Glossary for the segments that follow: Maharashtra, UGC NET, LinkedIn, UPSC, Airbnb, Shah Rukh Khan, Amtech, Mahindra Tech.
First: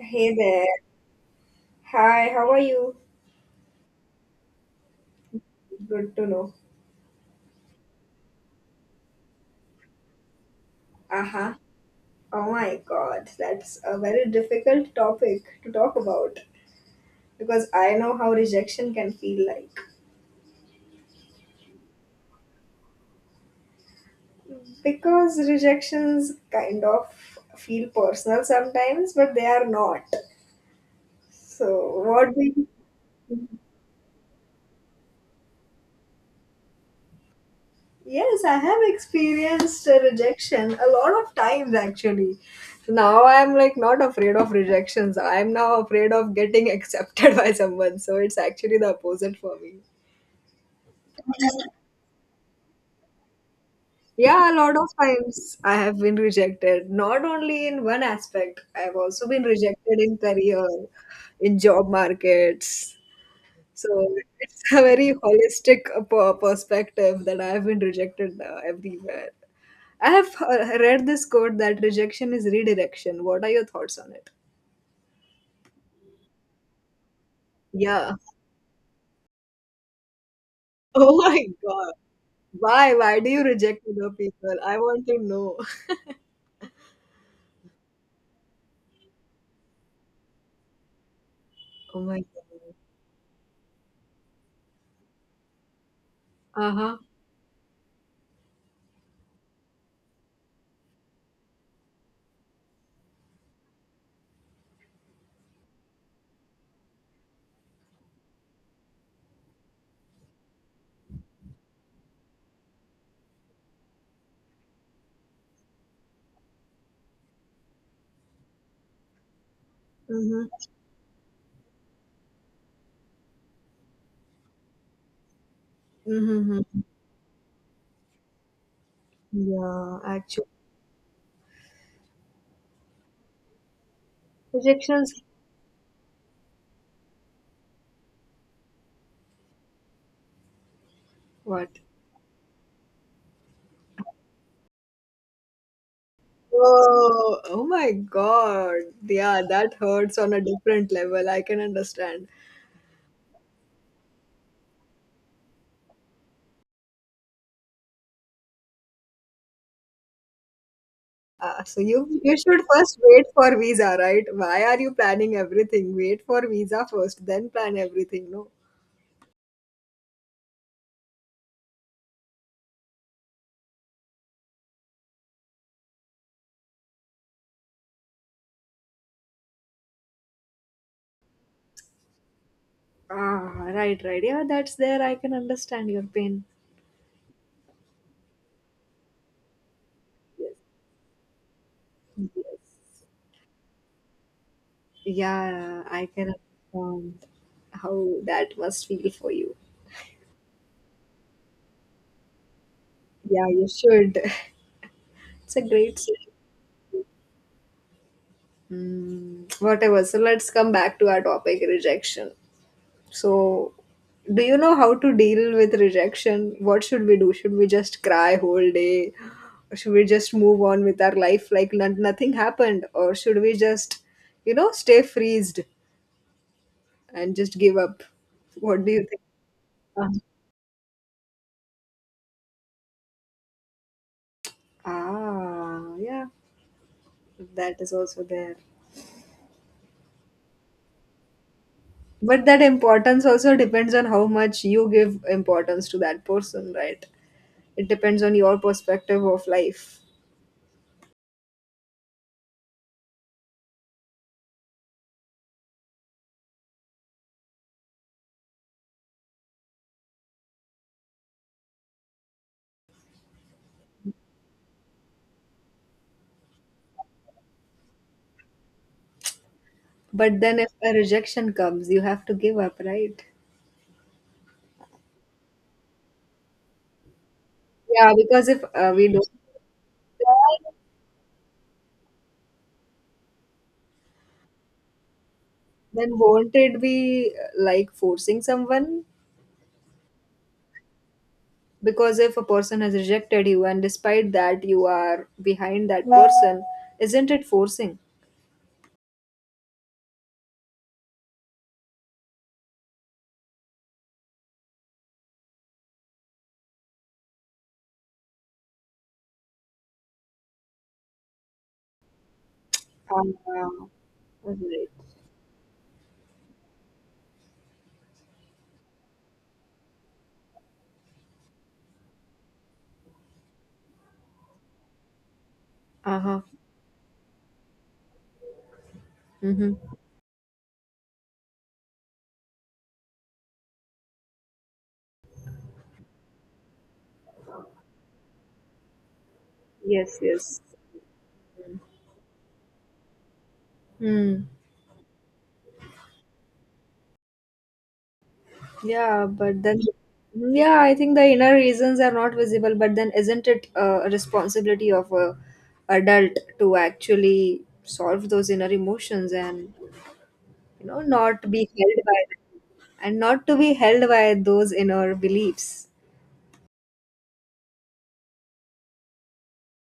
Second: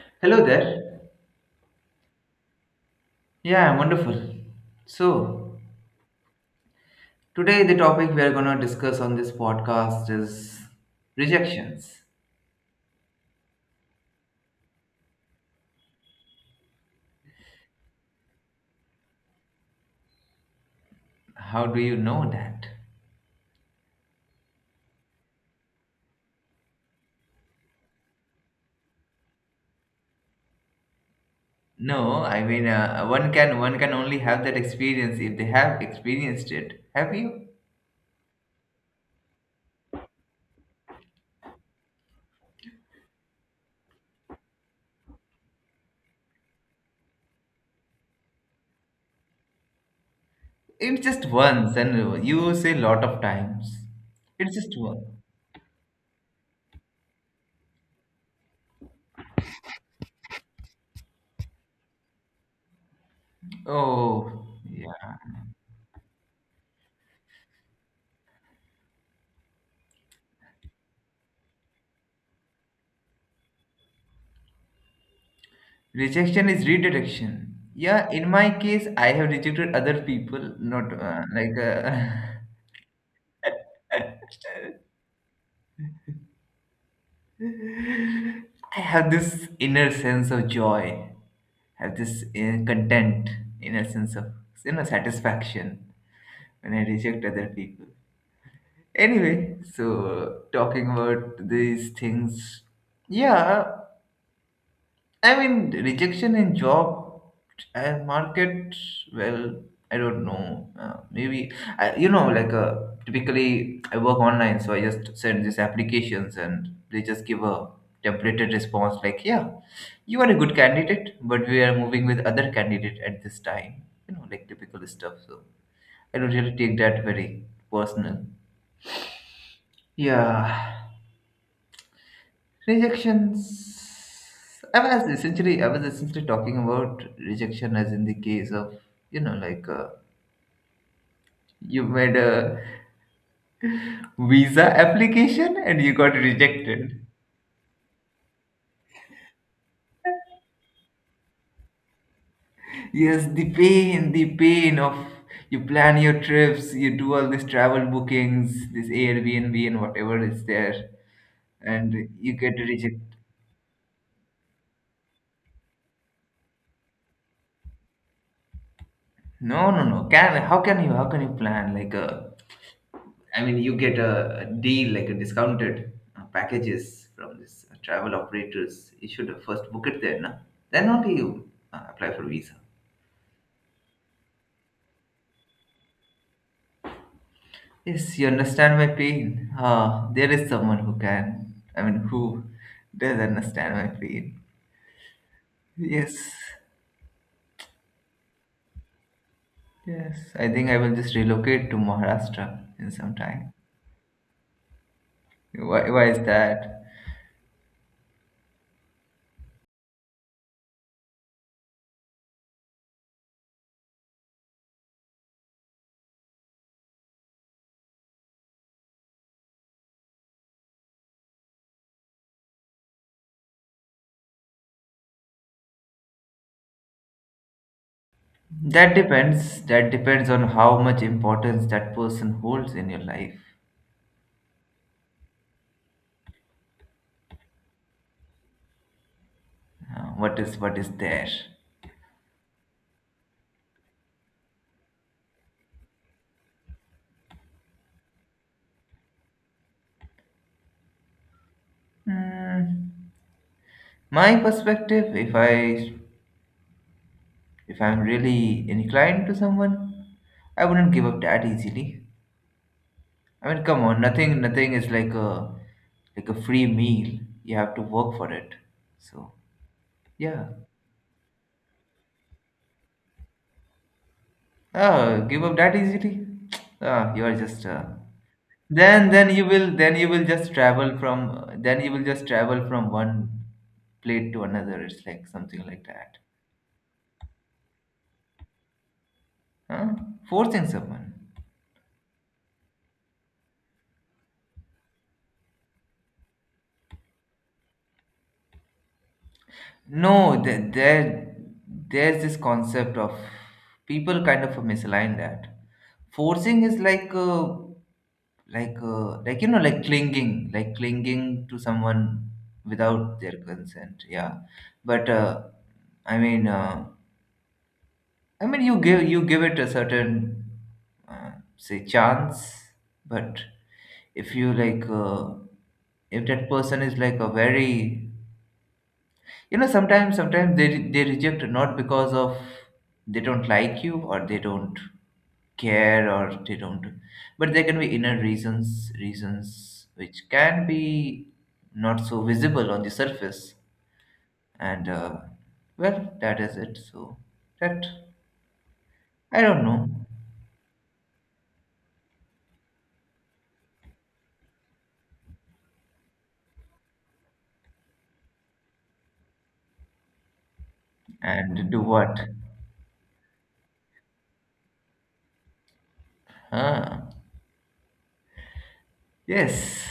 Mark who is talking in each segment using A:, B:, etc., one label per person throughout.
A: Hey
B: Hello
A: there.
B: there.
A: Hi, how are you?
B: Yeah, I'm wonderful. So,
A: Good to know.
B: today the topic we are going to discuss on this podcast is
A: Uh-huh.
B: rejections.
A: Oh my God, that's a very difficult topic to talk about because I know how rejection can feel like.
B: How do you know that?
A: Because rejections kind of feel personal sometimes, but they are not. So,
B: No,
A: what do
B: I mean
A: you
B: one can only have that experience if they have experienced it. Have you?
A: Yes, I have experienced rejection a lot of times actually. Now I'm like not afraid of rejections. I'm now afraid of getting accepted by someone. So it's actually the opposite for me.
B: It's just once and you say lot of times.
A: Yeah, a
B: It's just
A: lot of
B: one.
A: times I have been rejected. Not only in one aspect, I've also been rejected in career, in job markets. So
B: Oh,
A: it's a
B: yeah.
A: very holistic perspective that I've been rejected everywhere. I have read this quote that rejection is redirection. What are your thoughts on it?
B: Rejection is redirection. Yeah,
A: Yeah.
B: in my case, I have rejected other people, not
A: Oh my
B: like
A: God. Why? Why do you reject
B: uh,
A: other people? I want to know.
B: I have this inner sense of joy, have
A: Oh my
B: this inner
A: God.
B: content, inner sense of inner satisfaction
A: Uh
B: when I
A: huh.
B: reject other people. Anyway, so talking about these things, yeah, I mean rejection in job and market. Well, I don't know. Maybe I, you know, like typically I work online, so I just send these applications and they just give a templated response like, yeah, you are a
A: Mhm.
B: good candidate, but we are moving with other candidate at this time. You know, like typical stuff. So I don't really take
A: Mhm.
B: that very personal.
A: Yeah. Actually,
B: Yeah, rejections. I was
A: rejections.
B: essentially I was essentially talking about rejection as in the case of you know like uh,
A: What?
B: you made a visa application and you got rejected.
A: Oh. Oh my God. Yeah, that hurts on a different level. I can understand.
B: Yes, the pain of you plan your trips, you do all these travel bookings, this Airbnb and whatever is there,
A: Uh, so
B: and
A: you
B: you
A: you
B: get
A: should first
B: rejected.
A: wait for visa, right? Why are you planning everything? Wait for visa first, then plan everything. No.
B: No, no, no. Can how can you plan like a? I mean, you get a deal like a discounted packages from this travel operators. You should have first book it there, no? Then only you apply for visa.
A: Ah, right, right. Yeah, that's there. I can understand your pain.
B: Yes, you understand my pain. Ah, there is
A: Yes.
B: someone who can. I mean, who
A: Yes.
B: does understand my pain?
A: Yeah, I
B: Yes,
A: can understand how that must feel for you.
B: yes. I think I will just relocate to Maharashtra in some
A: Yeah,
B: time.
A: you should. It's a great
B: Why is
A: story.
B: that?
A: Mm, whatever. So let's come back to our topic, rejection. So, do you know how to deal with rejection? What should we do? Should we just cry whole day? Or should we just move on with our life like nothing happened? Or should we just, you know, stay freezed? And just give up. What do
B: That
A: you think?
B: depends. That
A: Uh-huh.
B: depends on how much importance that person holds in your life.
A: Ah, yeah, that is also there.
B: What is there?
A: But that importance also depends on how much you give importance to that person, right? It depends on your perspective of life.
B: Mm, my perspective, if I'm really inclined to someone, I wouldn't give up that easily. I mean, come on, nothing is like a free meal. You have to work for it. So
A: But
B: yeah.
A: then if a rejection comes, you have to give up, right?
B: Oh, give up that easily? Ah, you are just
A: Yeah, because if we don't,
B: then you will just travel from then you will just travel from one plate to another. It's like something like that.
A: then won't it be like forcing someone?
B: Huh? Forcing someone.
A: Because if a person has rejected you and despite that you are behind that person isn't it forcing
B: No, there, there's this concept of people kind of misalign that. Forcing is like you know, like clinging to someone without their
A: And, uh,
B: consent. Yeah,
A: right.
B: but I mean, uh, I mean, you give it a certain, uh, say, chance, but if you like, if
A: Uh-huh.
B: that person is like a very you know
A: Mm-hmm.
B: sometimes they reject not because of they don't like you or they don't care or they don't but there can be inner reasons
A: Yes,
B: which
A: yes.
B: can be not so visible on the surface
A: Hmm.
B: and well that is it so that
A: Yeah,
B: I
A: but
B: don't know
A: then, yeah, I think the inner reasons are not visible, but then isn't it a responsibility of a adult to actually solve those inner emotions and, you know, not be
B: and do
A: held
B: what
A: by them and not to be held by those inner beliefs?
B: huh yes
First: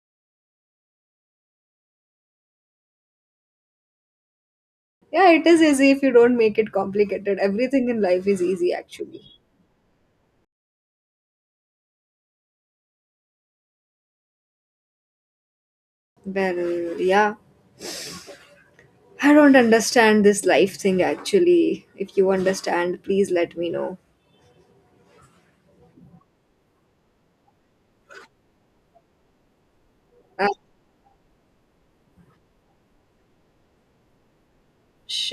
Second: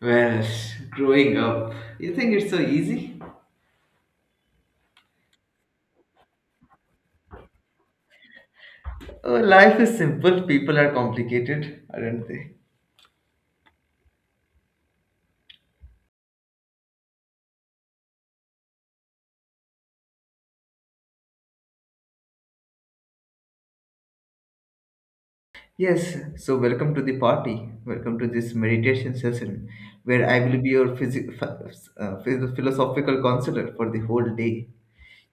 B: well growing up you think it's so easy.
A: Yeah, it is easy if you don't make it complicated. Everything in life is easy,
B: Oh,
A: actually.
B: life is simple, people are complicated, aren't they?
A: Well, yeah. I don't understand this life thing, actually. If you understand, please let me know.
B: Yes, so welcome to the party. Welcome to this meditation session where I
A: Uh,
B: will be your philosophical counselor for the whole day.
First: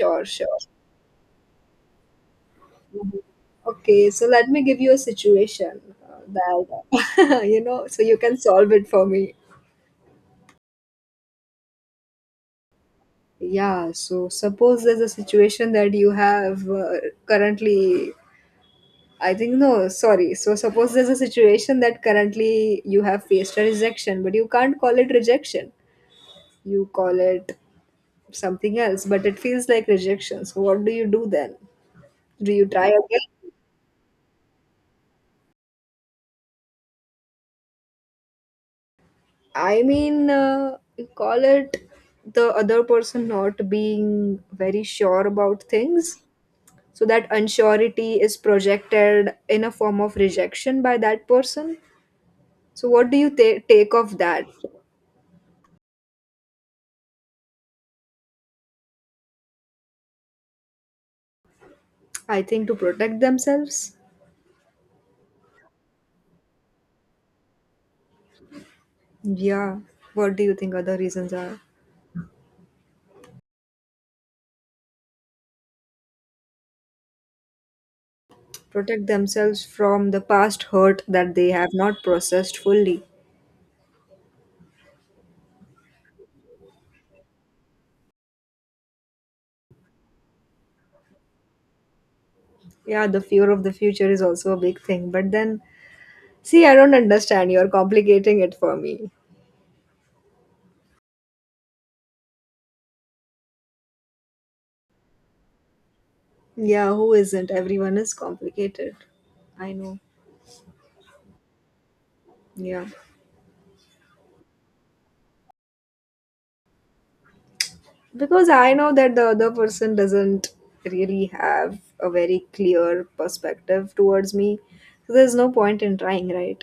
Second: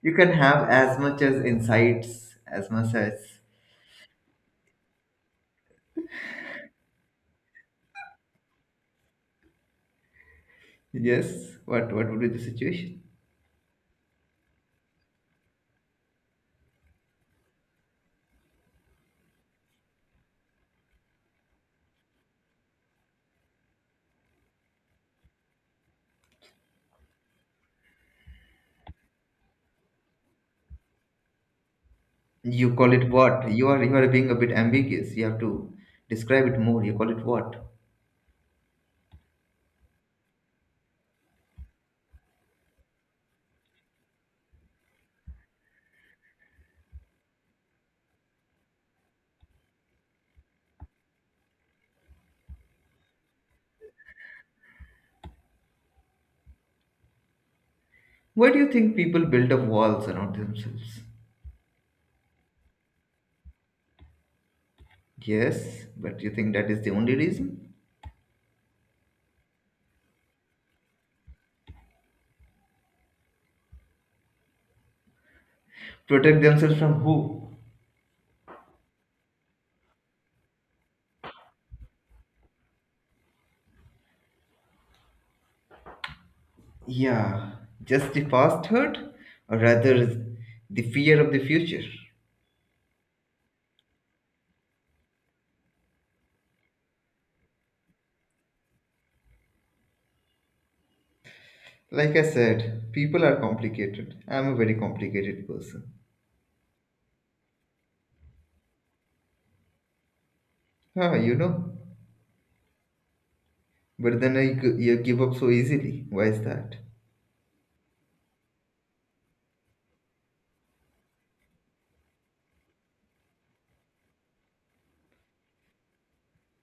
B: You can
A: sure.
B: have as much as insights, as much as
A: Mhm. Okay, so let me give you a situation that, you know, so you can solve it for me.
B: yes. What would be the situation?
A: Yeah, so suppose there's a situation that you have currently I think no, sorry. So suppose there's a situation that currently you have faced a rejection, but you can't call it rejection. You call it something else, but it feels like rejection. So what do you do then? Do you
B: You
A: try
B: call it what?
A: again?
B: You are being a bit ambiguous. You have to describe it more. You call it what?
A: I mean, you call it the other person not being very sure about things. So that unsurety is projected in a form of rejection by that person. So what do you take of that?
B: Why do you think people build up walls around themselves?
A: I think to protect themselves.
B: Yes, but you think that is the only reason?
A: Yeah, what do you think other reasons are?
B: Protect themselves from who?
A: Protect themselves from the past hurt that they have not processed fully.
B: Yeah, just the past hurt, or rather, the fear of the future.
A: Yeah, the fear of the future is also a big thing. But then, see, I don't understand. You're complicating it for me.
B: Like I said, people are complicated. I'm a very complicated person.
A: Yeah, who isn't? Everyone is complicated. I know.
B: Ah, you know,
A: Yeah.
B: but then you give up so easily. Why is that?
A: Because I know that the other person doesn't really have a very clear perspective towards me. So there's no point in trying, right?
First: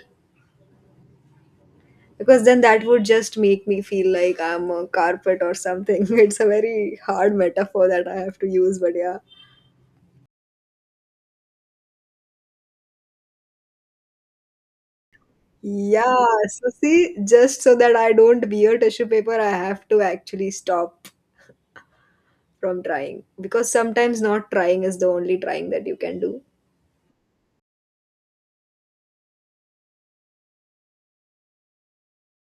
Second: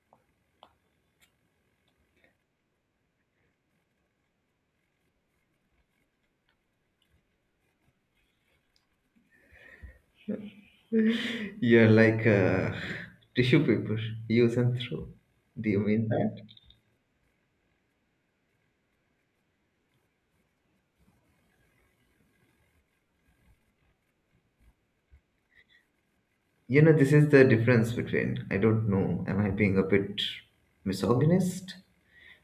A: Because then that would just make me feel like I'm a carpet or something. It's a very hard metaphor that I have to use, but yeah.
B: You're like tissue paper, use and throw. Do you
A: Yeah,
B: mean that?
A: so see, just so that I don't be a tissue paper, I have to actually stop from trying because sometimes not trying is the only trying that you can do.
B: You know, this is the difference between, I don't know, am I being a bit misogynist?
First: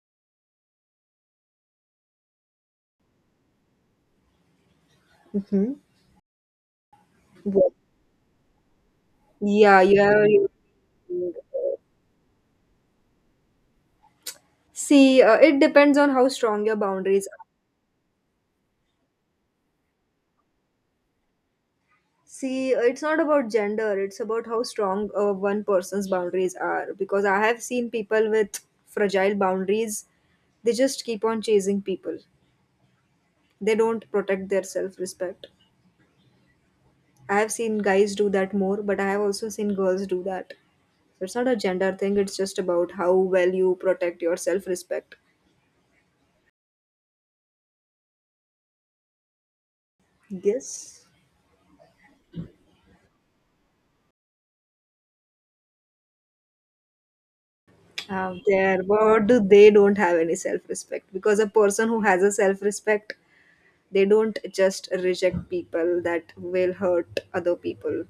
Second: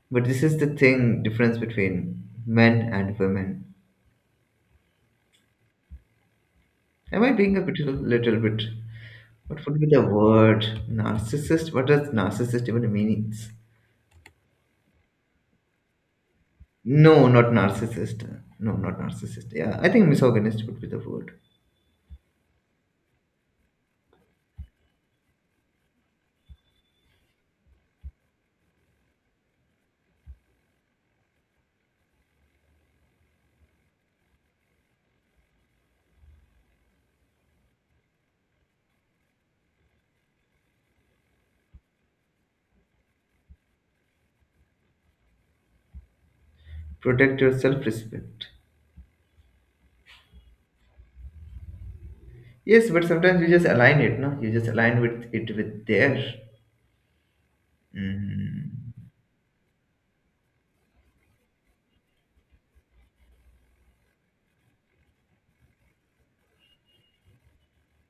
B: But this is the thing, difference between men and women.
A: Hmm.
B: Am I being a bit, little bit? What would
A: Yeah,
B: be the
A: yeah. You,
B: word? Narcissist? What does narcissist even mean?
A: see, it depends on how strong your
B: No,
A: boundaries
B: not narcissist. No, not narcissist. Yeah, I think misogynist would be the word.
A: See, it's not about gender, it's about how strong one person's boundaries are. Because I have seen people with fragile boundaries, they just keep on chasing people. They don't protect their self respect. I have seen guys do that more, but I have also seen girls do that. So it's not a gender thing, it's just about how well you protect your self respect.
B: Protect your self-respect.
A: Yes.
B: Yes, but sometimes you just align it, no? You just align with it with their.
A: There,
B: Mm.
A: but they don't have any self respect because a person who has a self respect They don't just reject people that will hurt other people.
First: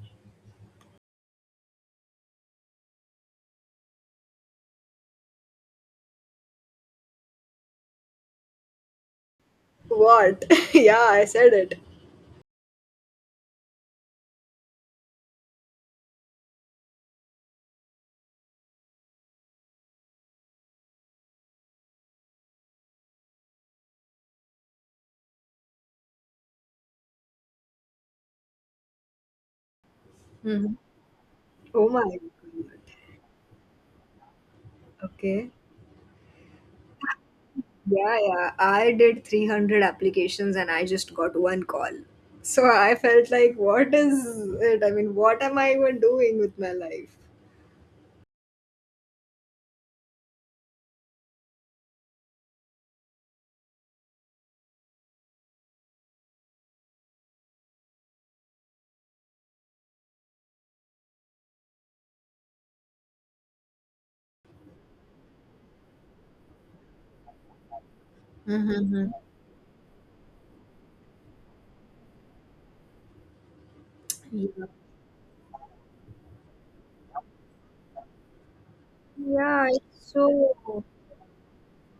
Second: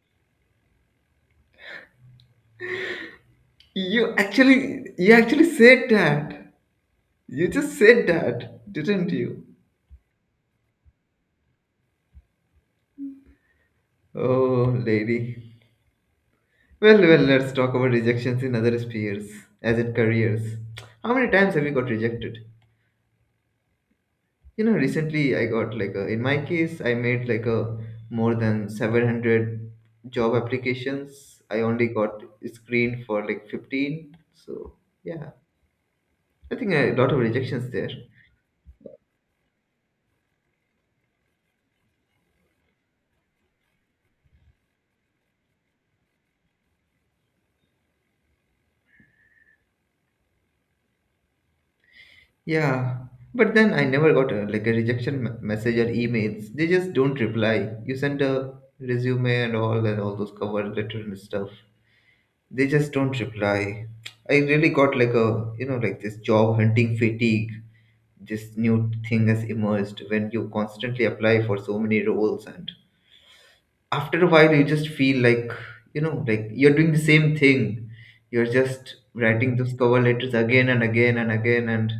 B: You actually said that. You just said that, didn't you?
A: What? Yeah, I said it.
B: Oh, lady. Well, well, let's talk about rejections in other spheres, as in careers. How many times have you got rejected? You know, recently I got like a, in my case, I made like a more than 700 job
A: Mhm.
B: applications. I only
A: Oh my God.
B: got screened for like 15. So, yeah,
A: Okay.
B: I think a lot of rejections there.
A: Yeah, yeah. I did 300 applications and I just got one call. So I felt like, what is it? I mean, what am I even doing with my life?
B: Yeah, but then I never got a, like a message or emails. They just don't reply. You send a resume and all those cover letter and stuff they just don't reply. I really got like a, you know, like this job hunting fatigue. This new
A: Mm-hmm.
B: thing has emerged when you constantly apply for so many roles, and after a while, you just feel like, you know, like you're doing the same thing. You're just writing
A: Yeah,
B: those cover
A: it's
B: letters again and
A: so
B: again and again, and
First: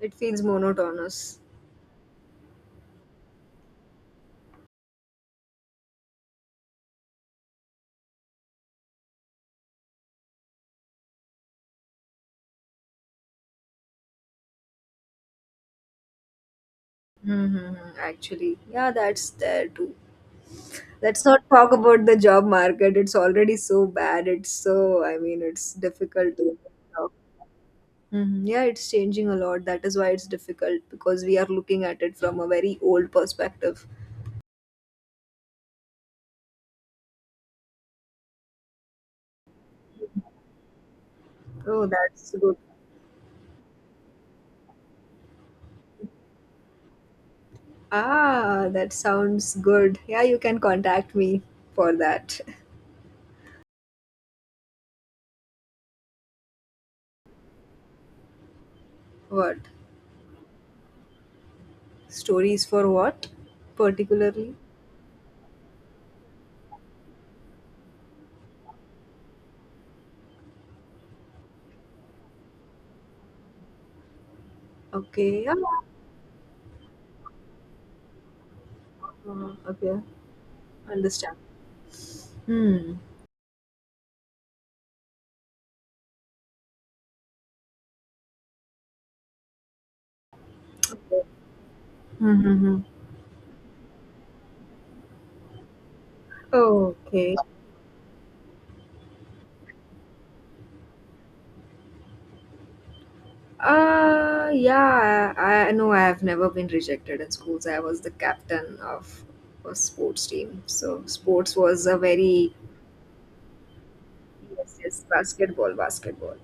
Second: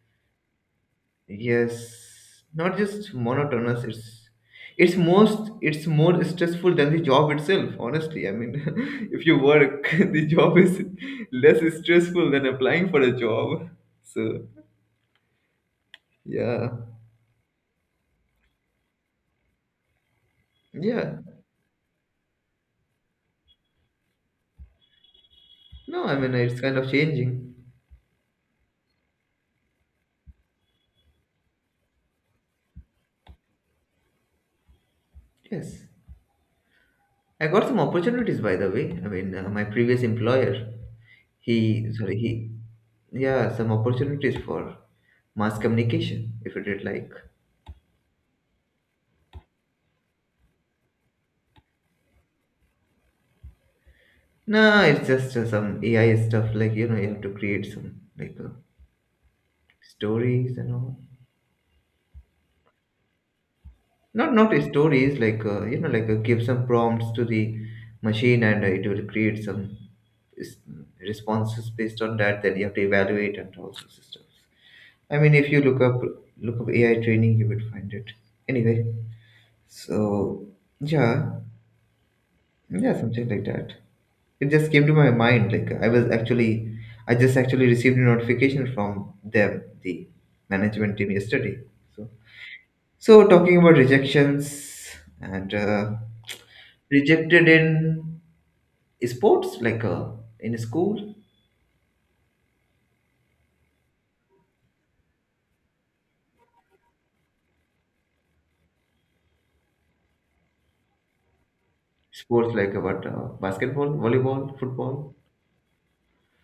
A: it feels monotonous.
B: yes, not just monotonous. It's more stressful than the job itself. Honestly, I mean, if you work, the job is less stressful than applying for a job. So yeah,
A: Mm-hmm. Actually, yeah, that's there too.
B: yeah.
A: Let's not talk about the job market. It's already so bad. It's so, I mean, it's
B: No, I mean
A: difficult to.
B: it's kind of changing.
A: Mhm. Yeah, it's changing a lot. That is why it's difficult because we are looking at it from a very old perspective.
B: Yes, I got some opportunities by the way. I mean, my previous employer,
A: Oh, that's
B: he,
A: good.
B: yeah, some opportunities for mass communication if you did like.
A: Ah, that sounds good. Yeah, you can contact me for that.
B: No, it's just some AI stuff. Like you know, you have to create some like
A: What?
B: stories and all.
A: Stories for what?
B: Not not
A: Particularly?
B: stories. Like you know, like give some prompts to the machine, and it will create some s- responses based on that. Then you have to evaluate and all sorts of stuff. I mean,
A: Okay.
B: if
A: Yeah.
B: you look up AI training, you will find it. Anyway,
A: Okay.
B: so yeah,
A: Understand. Hmm.
B: yeah, something like that. It just came to my mind. Like I was actually, I just actually received a notification from them, the management team
A: Okay.
B: yesterday. So,
A: Mm-hmm.
B: so talking about rejections and
A: Okay.
B: rejected in sports, like in school,
A: Yeah, I know I have never been rejected in schools. I was the captain of a sports team. So sports was a
B: sports
A: very,
B: like about basketball, volleyball,
A: yes, yes,
B: football,
A: basketball, basketball.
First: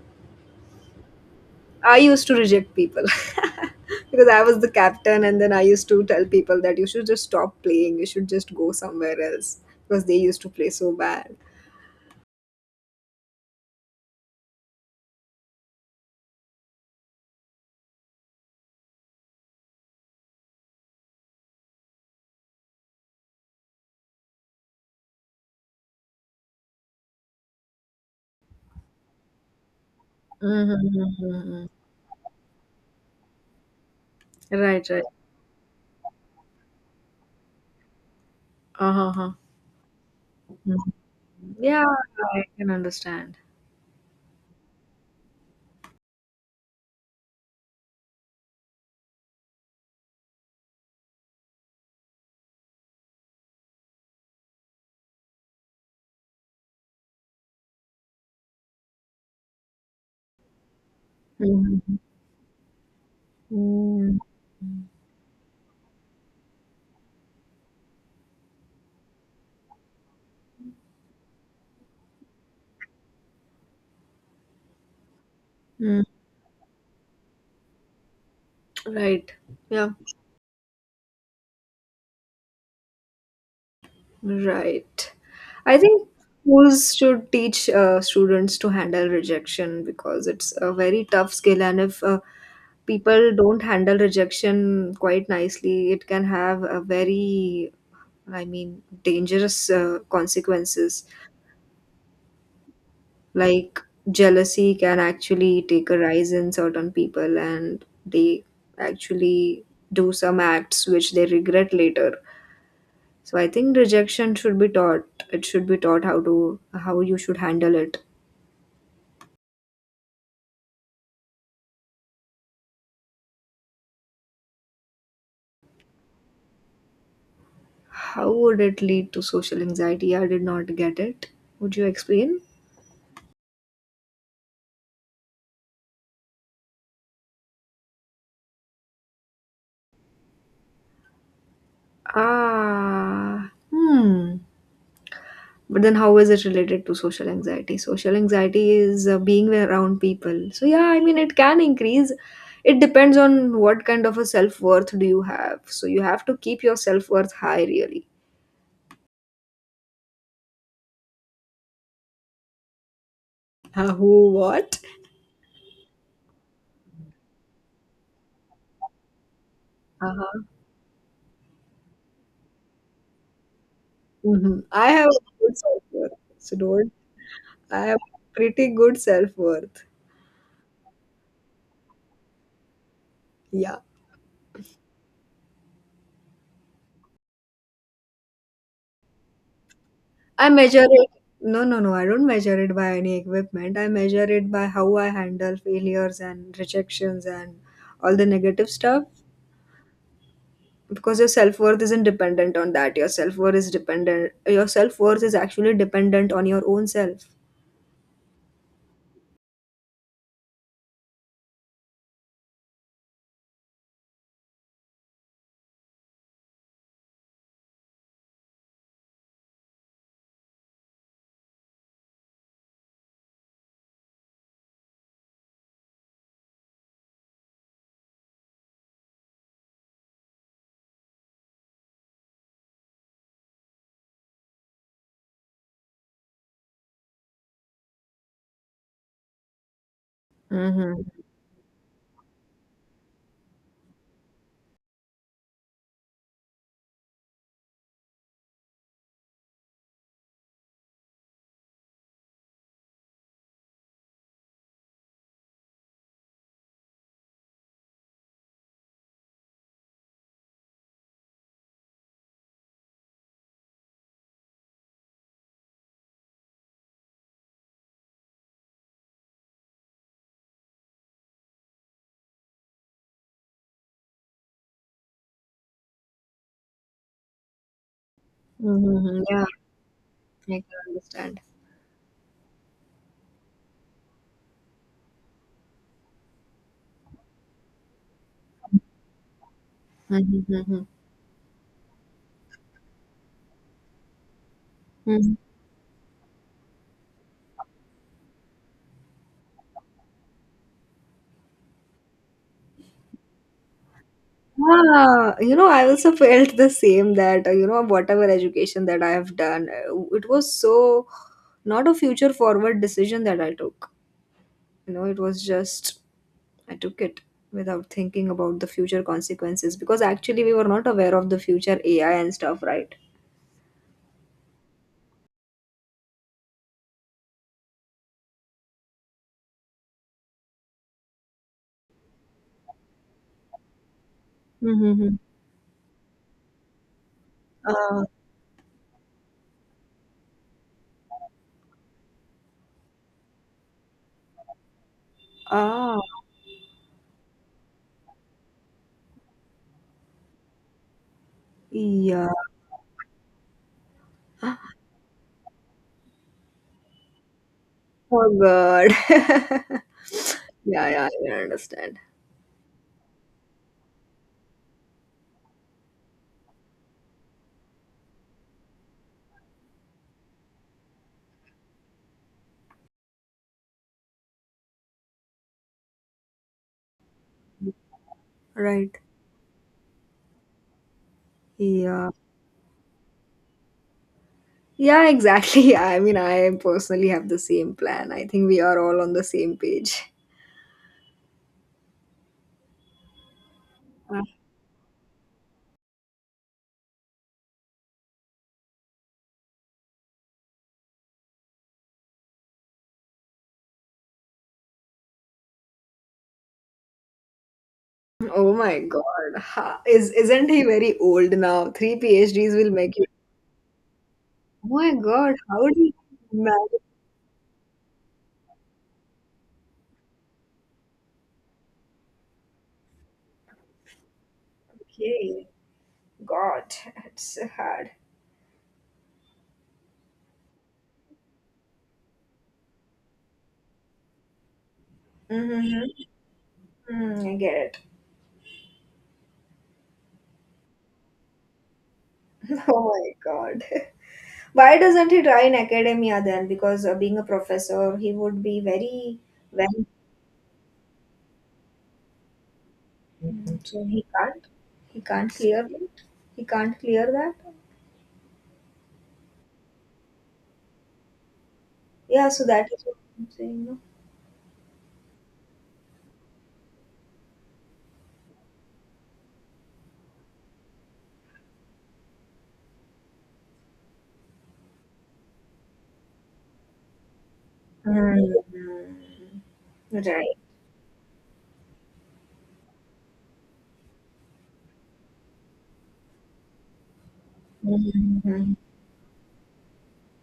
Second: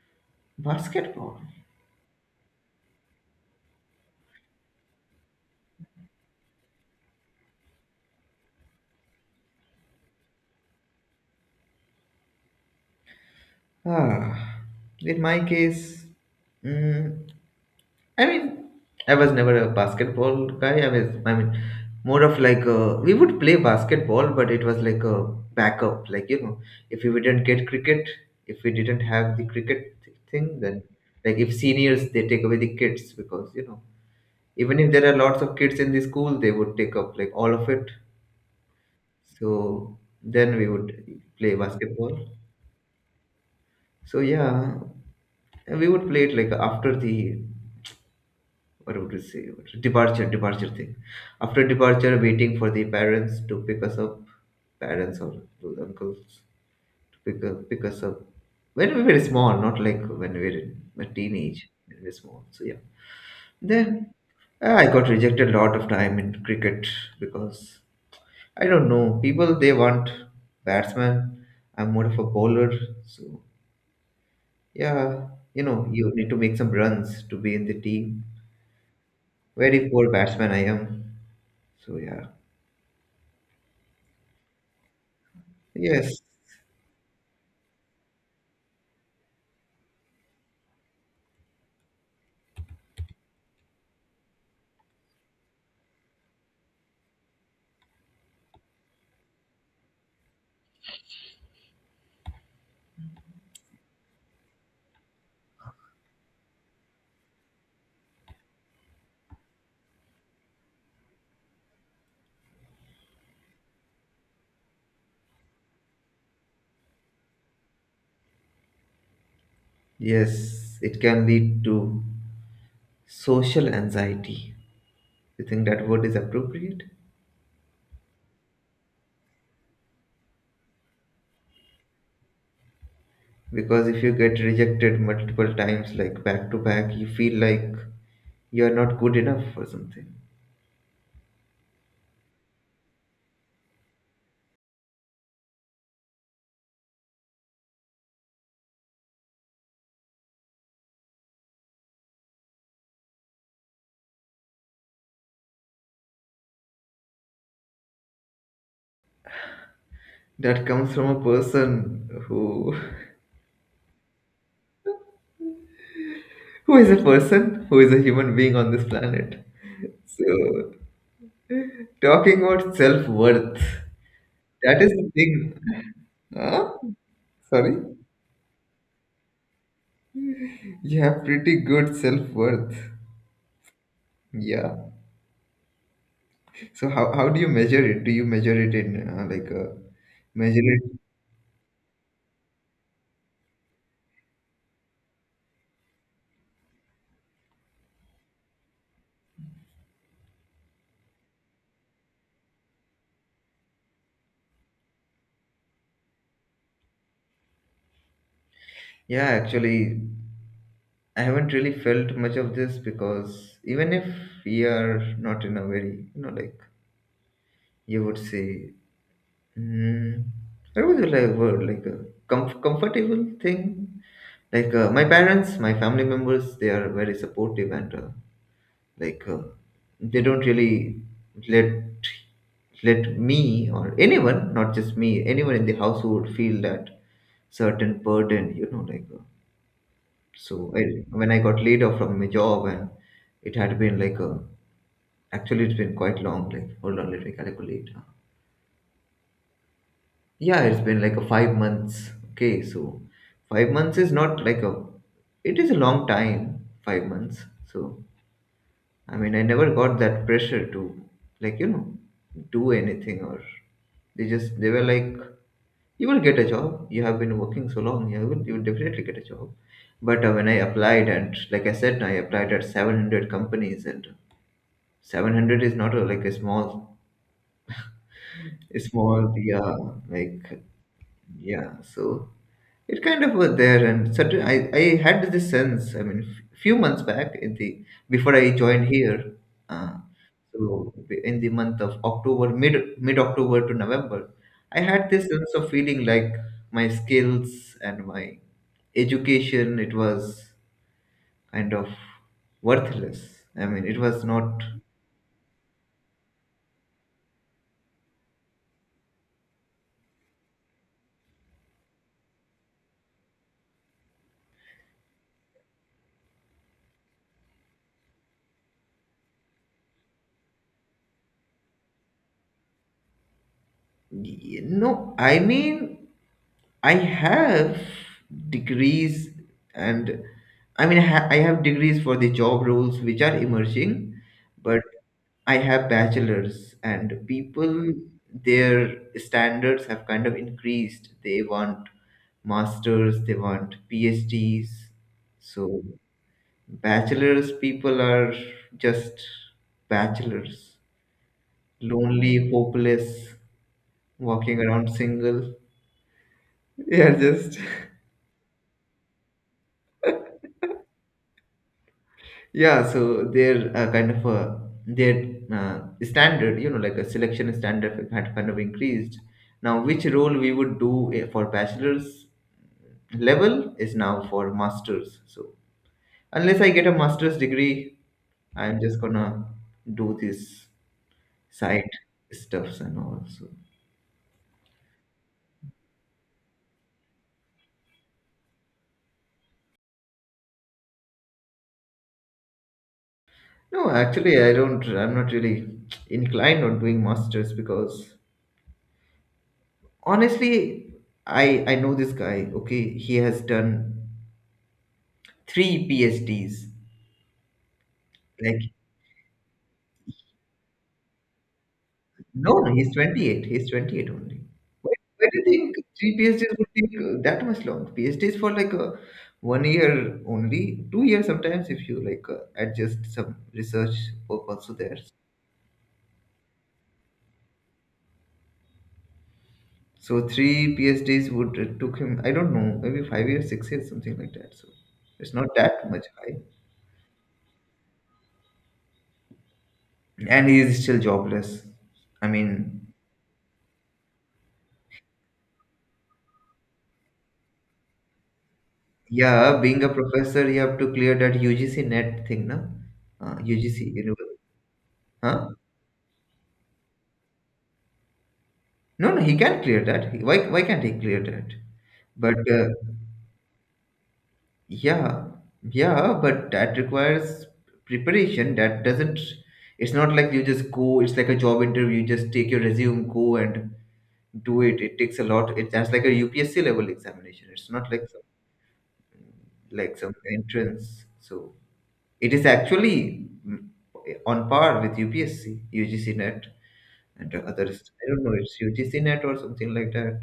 B: basketball.
A: I used to reject people because I was the captain, and then I used to tell people that you should just stop playing, you should just go somewhere else because they used to play so bad.
B: Ah, in my case, mm, I mean, I was never a basketball guy. I was, I mean, more of like we would play basketball, but it was like a backup. Like you know, if we didn't get cricket, if we didn't have the thing, then like if
A: Mm-hmm.
B: seniors they take away the kids because you know even
A: Right,
B: if
A: right.
B: there are lots of kids in the school, they would take up like all of it.
A: Uh-huh. Uh-huh.
B: So then we
A: Mhm.
B: would play
A: Yeah,
B: basketball.
A: I can understand.
B: So yeah, we would play it like after the what would you say? Departure, departure thing. After departure, waiting for the parents to pick us up, parents or those uncles to pick up, pick us up. When we were small, not like when we were in a teenage, when we were small. So yeah. Then
A: Mm-hmm.
B: I got rejected a lot of time in cricket because I don't know people they want batsman. I'm more of a bowler, so yeah, you know you need to make some runs to be in the team.
A: Right.
B: Very
A: Yeah.
B: poor batsman I am. So yeah.
A: Right. I think
B: Yes.
A: schools should teach students to handle rejection because it's a very tough skill, and if people don't handle rejection quite nicely, it can have a very, I mean, dangerous consequences. Like jealousy can actually take a rise in certain people, and they actually do some acts which they regret later. So I think rejection should be taught. It should be taught how to how you should handle it.
B: Yes. It can lead to social anxiety. You think that word is appropriate?
A: How would it lead to social anxiety? I did not get it. Would you explain?
B: Because if you get rejected multiple times, like back to back, you feel like you're not good enough for something.
A: Ah, hmm. But then, how is it related to social anxiety? Social anxiety is being around people. So yeah, I mean, it can increase. It depends on what kind of a self worth do you have. So you have to keep your self worth high, really.
B: That comes from a person who
A: Who, what?
B: who is a person, who is a human being on this planet.
A: Uh-huh.
B: So talking about self worth,
A: Hmm.
B: that
A: I
B: is the
A: have a good
B: thing.
A: self worth, so
B: Huh?
A: don't
B: Sorry?
A: I have pretty good self-worth.
B: You have pretty good self-worth.
A: Yeah.
B: Yeah. So how do you measure it? Do you measure it in like
A: I
B: measure
A: measure
B: it?
A: it. No, no, no. I don't measure it by any equipment. I measure it by how I handle failures and rejections and all the negative stuff. Because your self-worth isn't dependent on that. Your self-worth is actually dependent on your own self.
B: Yeah, actually, I haven't really felt much of this because even if we are not in a very, you know, like you would say, mm, what would you like word like a comfortable thing? Like, my parents, my family members, they are very supportive and like uh, they don't really let let me or anyone, not just me, anyone in the household feel that certain burden. So
A: Mm-hmm.
B: I, when I got laid off from my job, and it had been like a actually, it's been quite long. Like, hold on, let me calculate. Yeah, it's been like a 5 months. Okay, so 5 months is not like a it is a long time, 5 months. So, I mean, I never got that pressure to, like, do anything, or they were like, you will get a job. You have been working so long. You will definitely get a job. But when I applied, and, like I said, I applied at 700 companies. And 700 is not a, like a small,
A: Mm-hmm. Yeah,
B: yeah, like,
A: I can understand.
B: yeah, so it kind of was there. And suddenly I had this sense, I mean, few months back, in the before I joined here. uh,
A: Mm-hmm.
B: so, in the month of October, mid October to November, I had this sense of feeling like my skills and my education, it was kind of worthless. I mean, it was not.
A: Yeah, you know, I also felt the same that, you know, whatever education that I have done, it was so not a future forward decision that I took. You know, it was just, I took it without thinking about the future consequences because actually we were not aware of the future AI and stuff, right?
B: No, I mean, I have degrees. And I mean, I have degrees for the job roles which are emerging, but
A: Mm-hmm.
B: I have bachelors, and people,
A: Uh,
B: their standards have kind of increased. They want masters, they want PhDs. So,
A: ah,
B: bachelors people are just bachelors,
A: yeah.
B: lonely, hopeless, walking around single. Yeah, just
A: Oh, God. Yeah, yeah, I understand.
B: yeah. So their kind of their standard, you know, like a selection standard had kind of increased. Now which role we would do for bachelor's level is now for masters. So unless I get a master's degree, I'm
A: Right.
B: just gonna do this side
A: Yeah.
B: stuffs and all. So,
A: Yeah, exactly. I mean, I personally have the same plan. I think we are all on the same page.
B: no,
A: Uh,
B: actually, I'm not really inclined on doing masters because, honestly, I know this guy, okay, he has done three PhDs.
A: Oh
B: Like,
A: my God. Ha- Is isn't he very old now? Three
B: no,
A: PhDs will
B: no, he's
A: make you.
B: 28. He's 28 only.
A: Oh
B: Why,
A: my
B: why
A: God,
B: do you
A: how
B: think
A: do you
B: three PhDs would
A: manage?
B: take that much long? PhDs for, like, one year only, 2 years sometimes if you, like, adjust some research work also there.
A: Okay, God, it's so hard.
B: So three PhDs, would it took him, I don't know, maybe 5 years, 6 years, something like that. So it's not that
A: Mm-hmm.
B: much high.
A: Mm, I get it.
B: And he is still jobless. I
A: Oh
B: mean.
A: my God. Why doesn't he try in academia then? Because being a professor, he would be very
B: Yeah, being
A: well.
B: a professor, you have to clear that UGC net thing, na?
A: So
B: UGC,
A: he can't. He can't
B: huh?
A: clear it. He can't clear that.
B: No, no, he can clear that. Why can't he clear that?
A: Yeah,
B: But
A: so that is what I'm saying, no?
B: Yeah, yeah, but that requires preparation. That doesn't. It's not like you just go. It's like a job interview. You just take your resume, go, and do it. It takes a lot. It's that's like a UPSC level examination. It's not like some,
A: Mm.
B: like some
A: Right.
B: entrance. So. It is actually on par with UPSC, UGC NET, and the others. I don't know,
A: Mhm.
B: it's UGC NET or something like that.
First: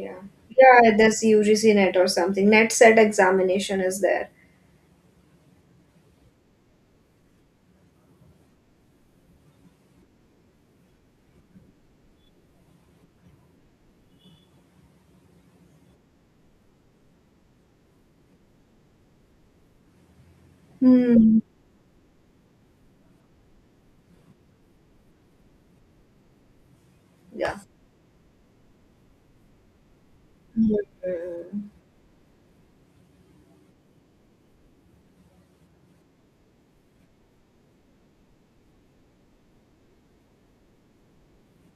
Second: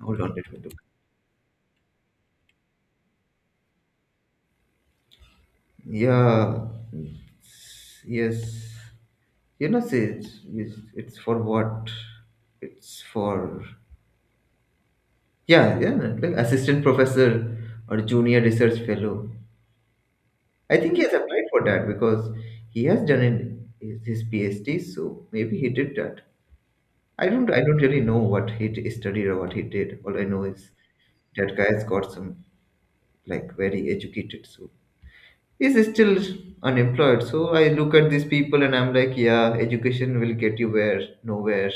B: Hold on, let me look.
A: Yeah, there's UGC net or something. Net set examination is there.
B: Yeah, yes. You know, see, it's for what? It's for, yeah, yeah, like, assistant professor or junior research fellow. I think he has
A: Hmm.
B: applied for that because he has done in his PhD, so maybe he did that. I don't
A: Yeah.
B: I don't really know what he studied or what he did. All I know is that
A: Mm.
B: guy's got some, like, very educated, so he's still unemployed. So I look at these people and I'm like, yeah, education will get you where, nowhere.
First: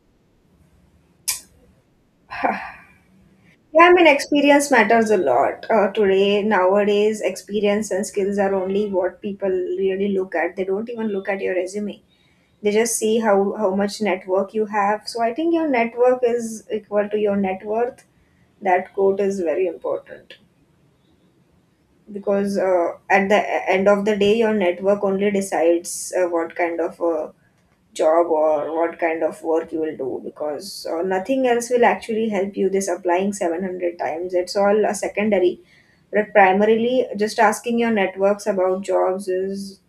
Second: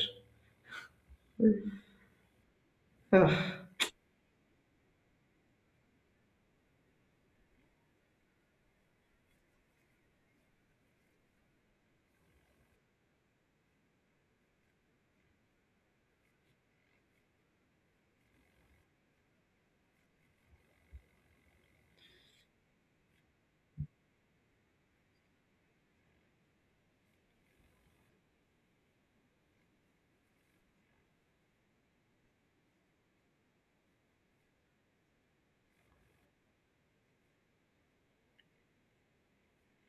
B: Ah.
A: Yeah, I mean, experience matters a lot. Today, nowadays, experience and skills are only what people really look at. They don't even look at your resume. They just see how much network you have. So I think your network is equal to your net worth. That quote is very important. Because at the end of the day your network only decides what kind of job or what kind of work you will do because nothing else will actually help you this applying 700 times it's all a secondary but primarily just asking your networks about jobs is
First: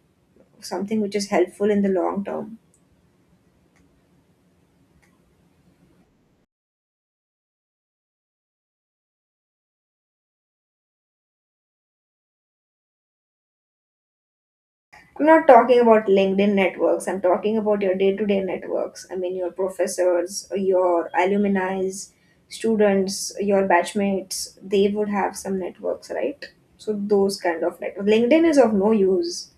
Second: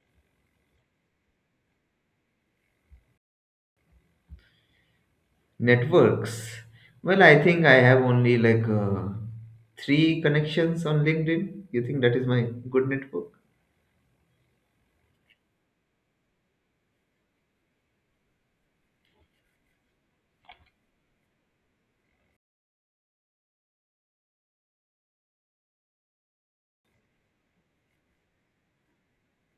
A: something which is helpful in the long term
B: Networks. Well, I think I have only, like, three connections on LinkedIn. You think that is my good network?
A: I'm not talking about LinkedIn networks. I'm talking about your day to day networks. I mean, your professors, your alumni, students, your batchmates, they would have some networks, right? So, those kind of networks. LinkedIn is of no use.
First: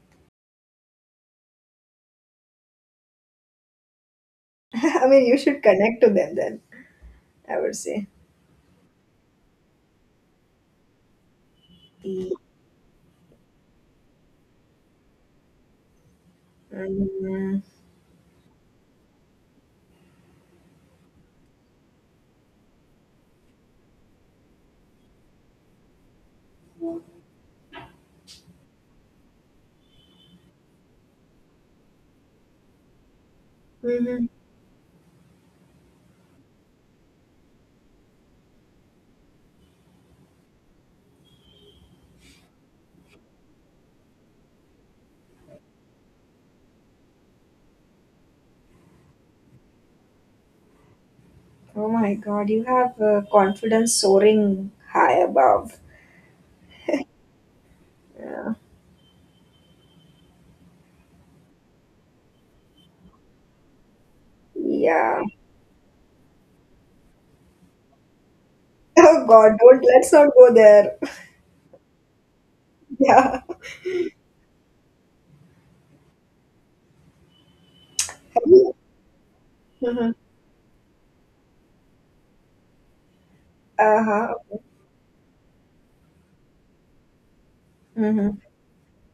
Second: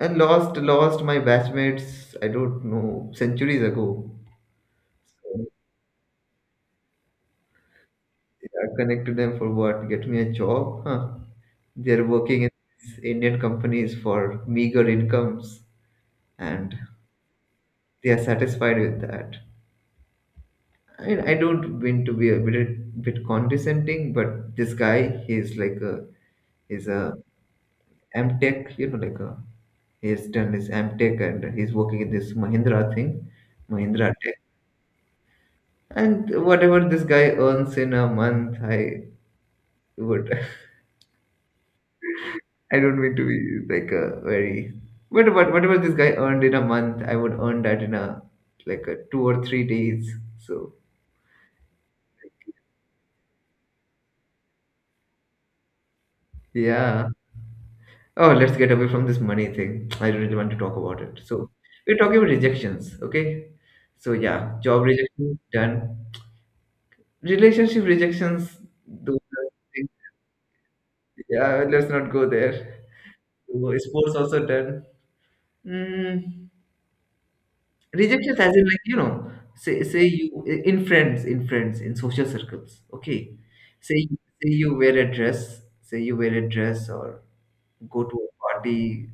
B: And lost my batchmates, I don't know, centuries ago.
A: I mean, you
B: So,
A: should connect to them then, I would say.
B: I connect to them for what? Get me a job? Huh. They're
A: The,
B: working in these Indian companies for meager incomes, and
A: mm,
B: they are satisfied with that. I mean, I don't mean to be a bit condescending, but this guy, he's a Amtech, you know, he's done his Amtech and he's working in this Mahindra thing, Mahindra
A: mhm.
B: Tech. And whatever this guy earns in a month, I would I don't mean to be, like, a very, but whatever this guy earned in a month, I would earn that in a like a 2 or 3 days. So,
A: Oh my God, you have confidence soaring high above.
B: yeah. Oh, let's get away from this money thing. I don't really want to talk about it. So we're talking about rejections, okay? So, yeah, job
A: Yeah.
B: rejection done. Relationship rejections, those
A: Oh
B: are
A: God, don't
B: things.
A: let's not go there.
B: Yeah, let's not go there.
A: Yeah.
B: So, sports also done. Mm, Rejections, as in, like, say
A: Mhm.
B: you, in friends, in social circles, okay. Say
A: Uh-huh.
B: say you wear a dress, say you wear a dress or go to a
A: Mm-hmm.
B: party,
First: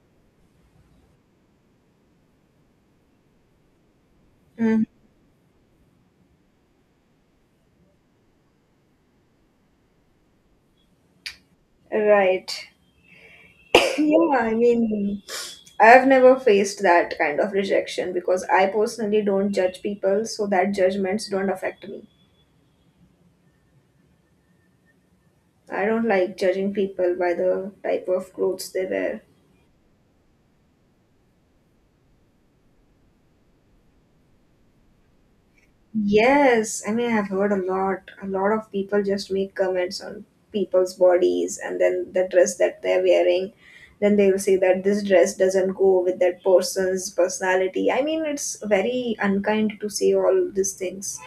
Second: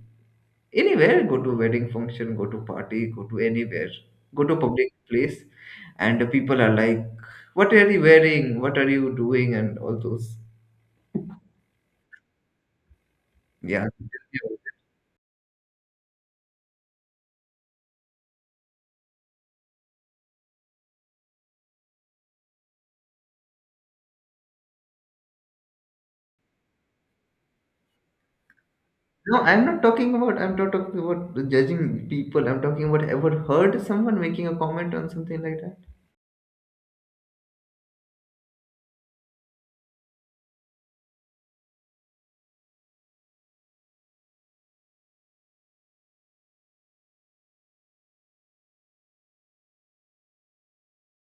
B: anywhere, go to wedding function, go to party, go to anywhere, go to
A: Mm.
B: public place, and the people are like, what are you wearing? What are you doing? And all those.
A: Right.
B: Yeah.
A: Yeah, I mean, I've never faced that kind of rejection because I personally don't judge people, so that judgments don't affect me. I don't like judging people by the type of clothes they wear.
B: No, I'm not talking about judging people. I'm talking about, ever heard someone making a comment on something like that?
A: Yes, I mean I've heard a lot. A lot of people just make comments on people's bodies and then the dress that they're wearing. Then they will say that this dress doesn't go with that person's personality. I mean, it's very unkind to say all these things.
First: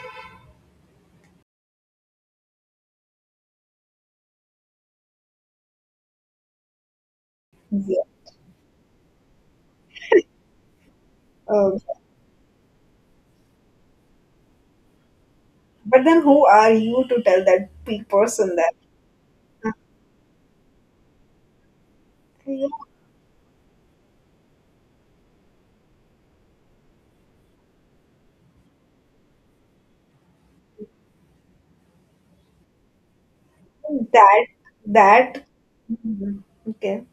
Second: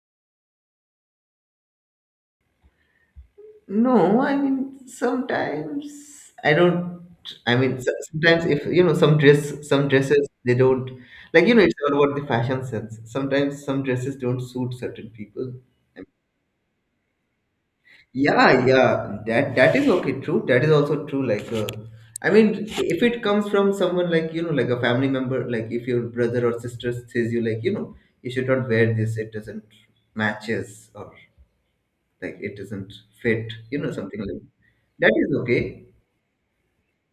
B: No, I mean sometimes I don't. I mean,
A: Yeah.
B: sometimes if you know some dresses they don't, like, you know, it's
A: Um,
B: all about the fashion sense. Sometimes some dresses don't suit certain people.
A: but then who are you to tell that person
B: Yeah,
A: that?
B: yeah, that that is okay. True, that is also true. Like, I mean,
A: Yeah,
B: if it comes from someone, like, you know, like a family member, like, if your brother or sister says, you, like, you know, you should not wear this. It doesn't matches, or like it doesn't fit. You know, something like
A: that
B: that is
A: that.
B: okay.
A: Mhm. Okay.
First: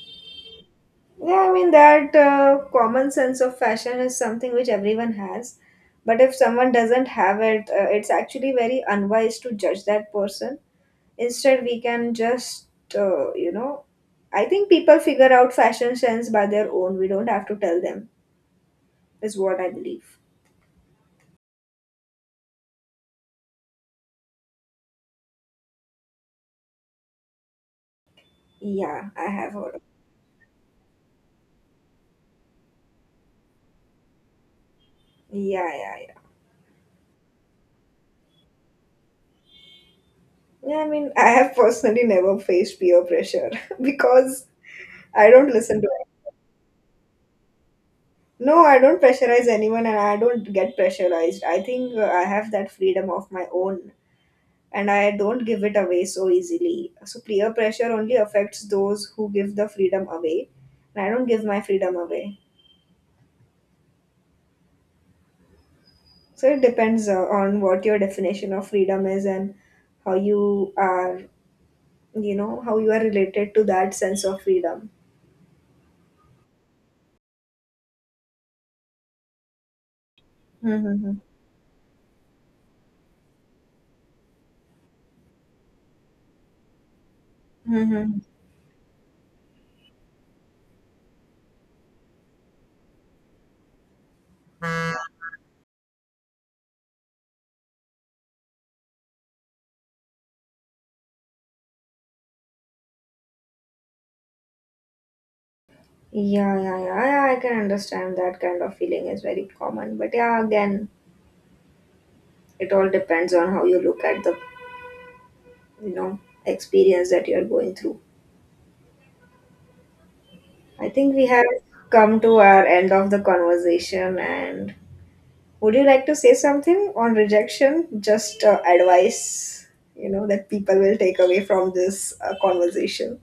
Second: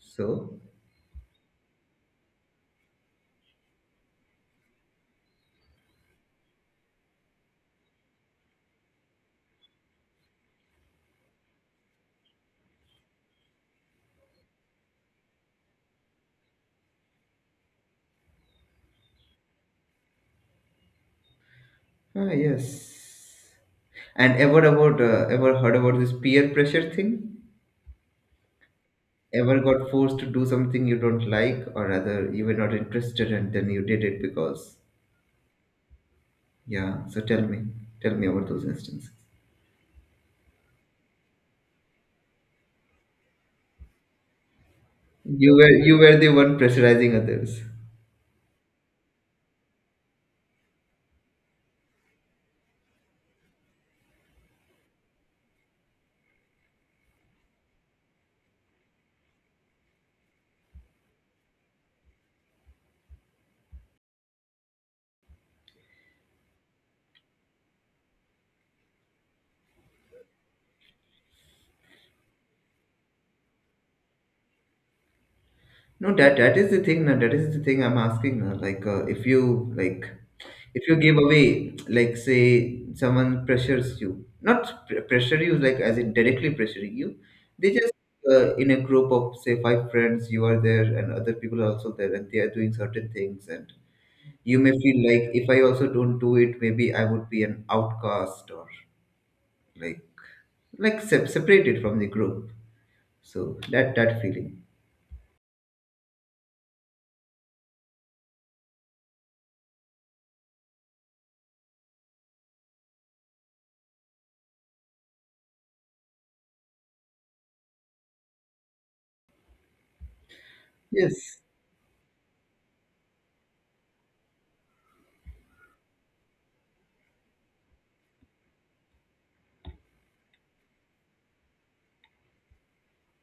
B: So,
A: Yeah, I mean, that common sense of fashion is something which everyone has. But if someone doesn't have it, it's actually very unwise to judge that person. Instead, we can just, you know, I think people figure out fashion sense by their own. We don't have to tell them, is what I believe.
B: ah, yes. And ever heard about this peer pressure thing?
A: Yeah, I have
B: Ever
A: heard. Of.
B: got forced to do something you don't like, or rather you were not interested, and then you did it because,
A: Yeah, yeah, yeah.
B: yeah. So tell me about those instances.
A: Yeah, I mean, I have personally never faced peer pressure because I don't
B: You were
A: listen to
B: you were the one pressurizing others.
A: No, I don't pressurize anyone and I don't get pressurized. I think I have that freedom of my own and I don't give it away so easily. So, peer pressure only affects those who give the freedom away, and I don't give my freedom away. So, it depends on what your definition of freedom is and how you are, you know, how you are related to that sense of freedom.
B: No, that is the thing. Now that is the thing I'm asking. Now, like, if you give
A: Mm-hmm.
B: away, like, say, someone pressures you, not pressure you, like, as in directly pressuring you. They just
A: Mm-hmm.
B: in a group of, say, five friends, you are there, and other people are also there, and they are doing certain things, and you may feel like if I also don't do it, maybe I would be an outcast or like like separated from the group. So that feeling.
A: Yeah, yeah, yeah, yeah. I can understand that kind of feeling is very common. But yeah, again, it all depends on how you look at the you know experience that you're going through I think we
B: Yes.
A: have come to our end of the conversation and would you like to say something on rejection just advice you know that people will take away from this conversation.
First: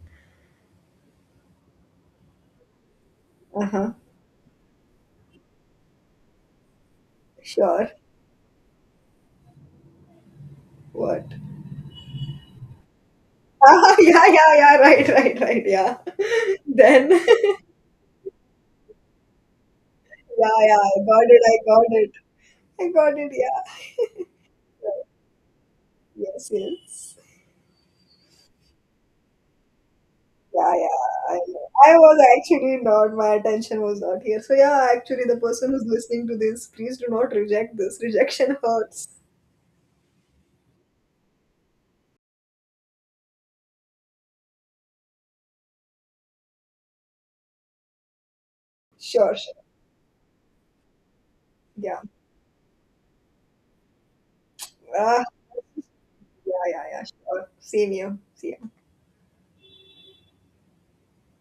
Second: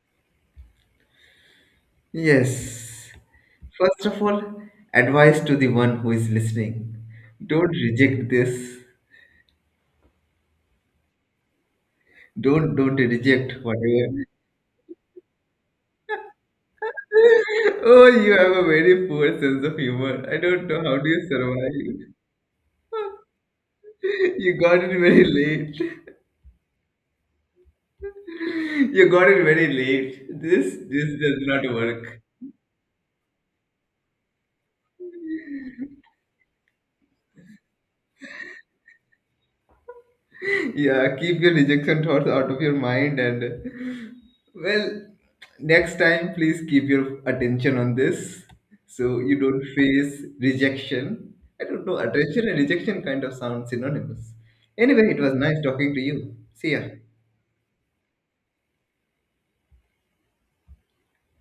B: Yes.
A: Uh-huh.
B: First of all, advice to the one who is listening. Don't
A: Sure.
B: reject this.
A: What?
B: Don't reject
A: Ah,
B: whatever.
A: yeah yeah yeah right right right yeah. Then
B: Oh, you have a very poor sense of humor. I
A: yeah
B: don't know
A: yeah i
B: how do you
A: got it i got
B: survive.
A: it I got it. Yeah.
B: You got it very late.
A: Yes, yes.
B: You got it very late. This
A: Yeah, yeah.
B: this
A: I,
B: does not
A: know. I
B: work.
A: was actually not, my attention was not here. So, yeah, actually, the person who's listening to this, please do not reject this. Rejection hurts.
B: Yeah, keep your rejection thoughts out of your mind, and, well, next time, please keep your attention on this so
A: Sure,
B: you
A: sure.
B: don't face rejection. I don't know,
A: Yeah.
B: attention and rejection kind of sound synonymous. Anyway, it
A: Ah,
B: was nice talking to you.
A: yeah,
B: See ya.
A: yeah, yeah. Sure. Same here. See ya.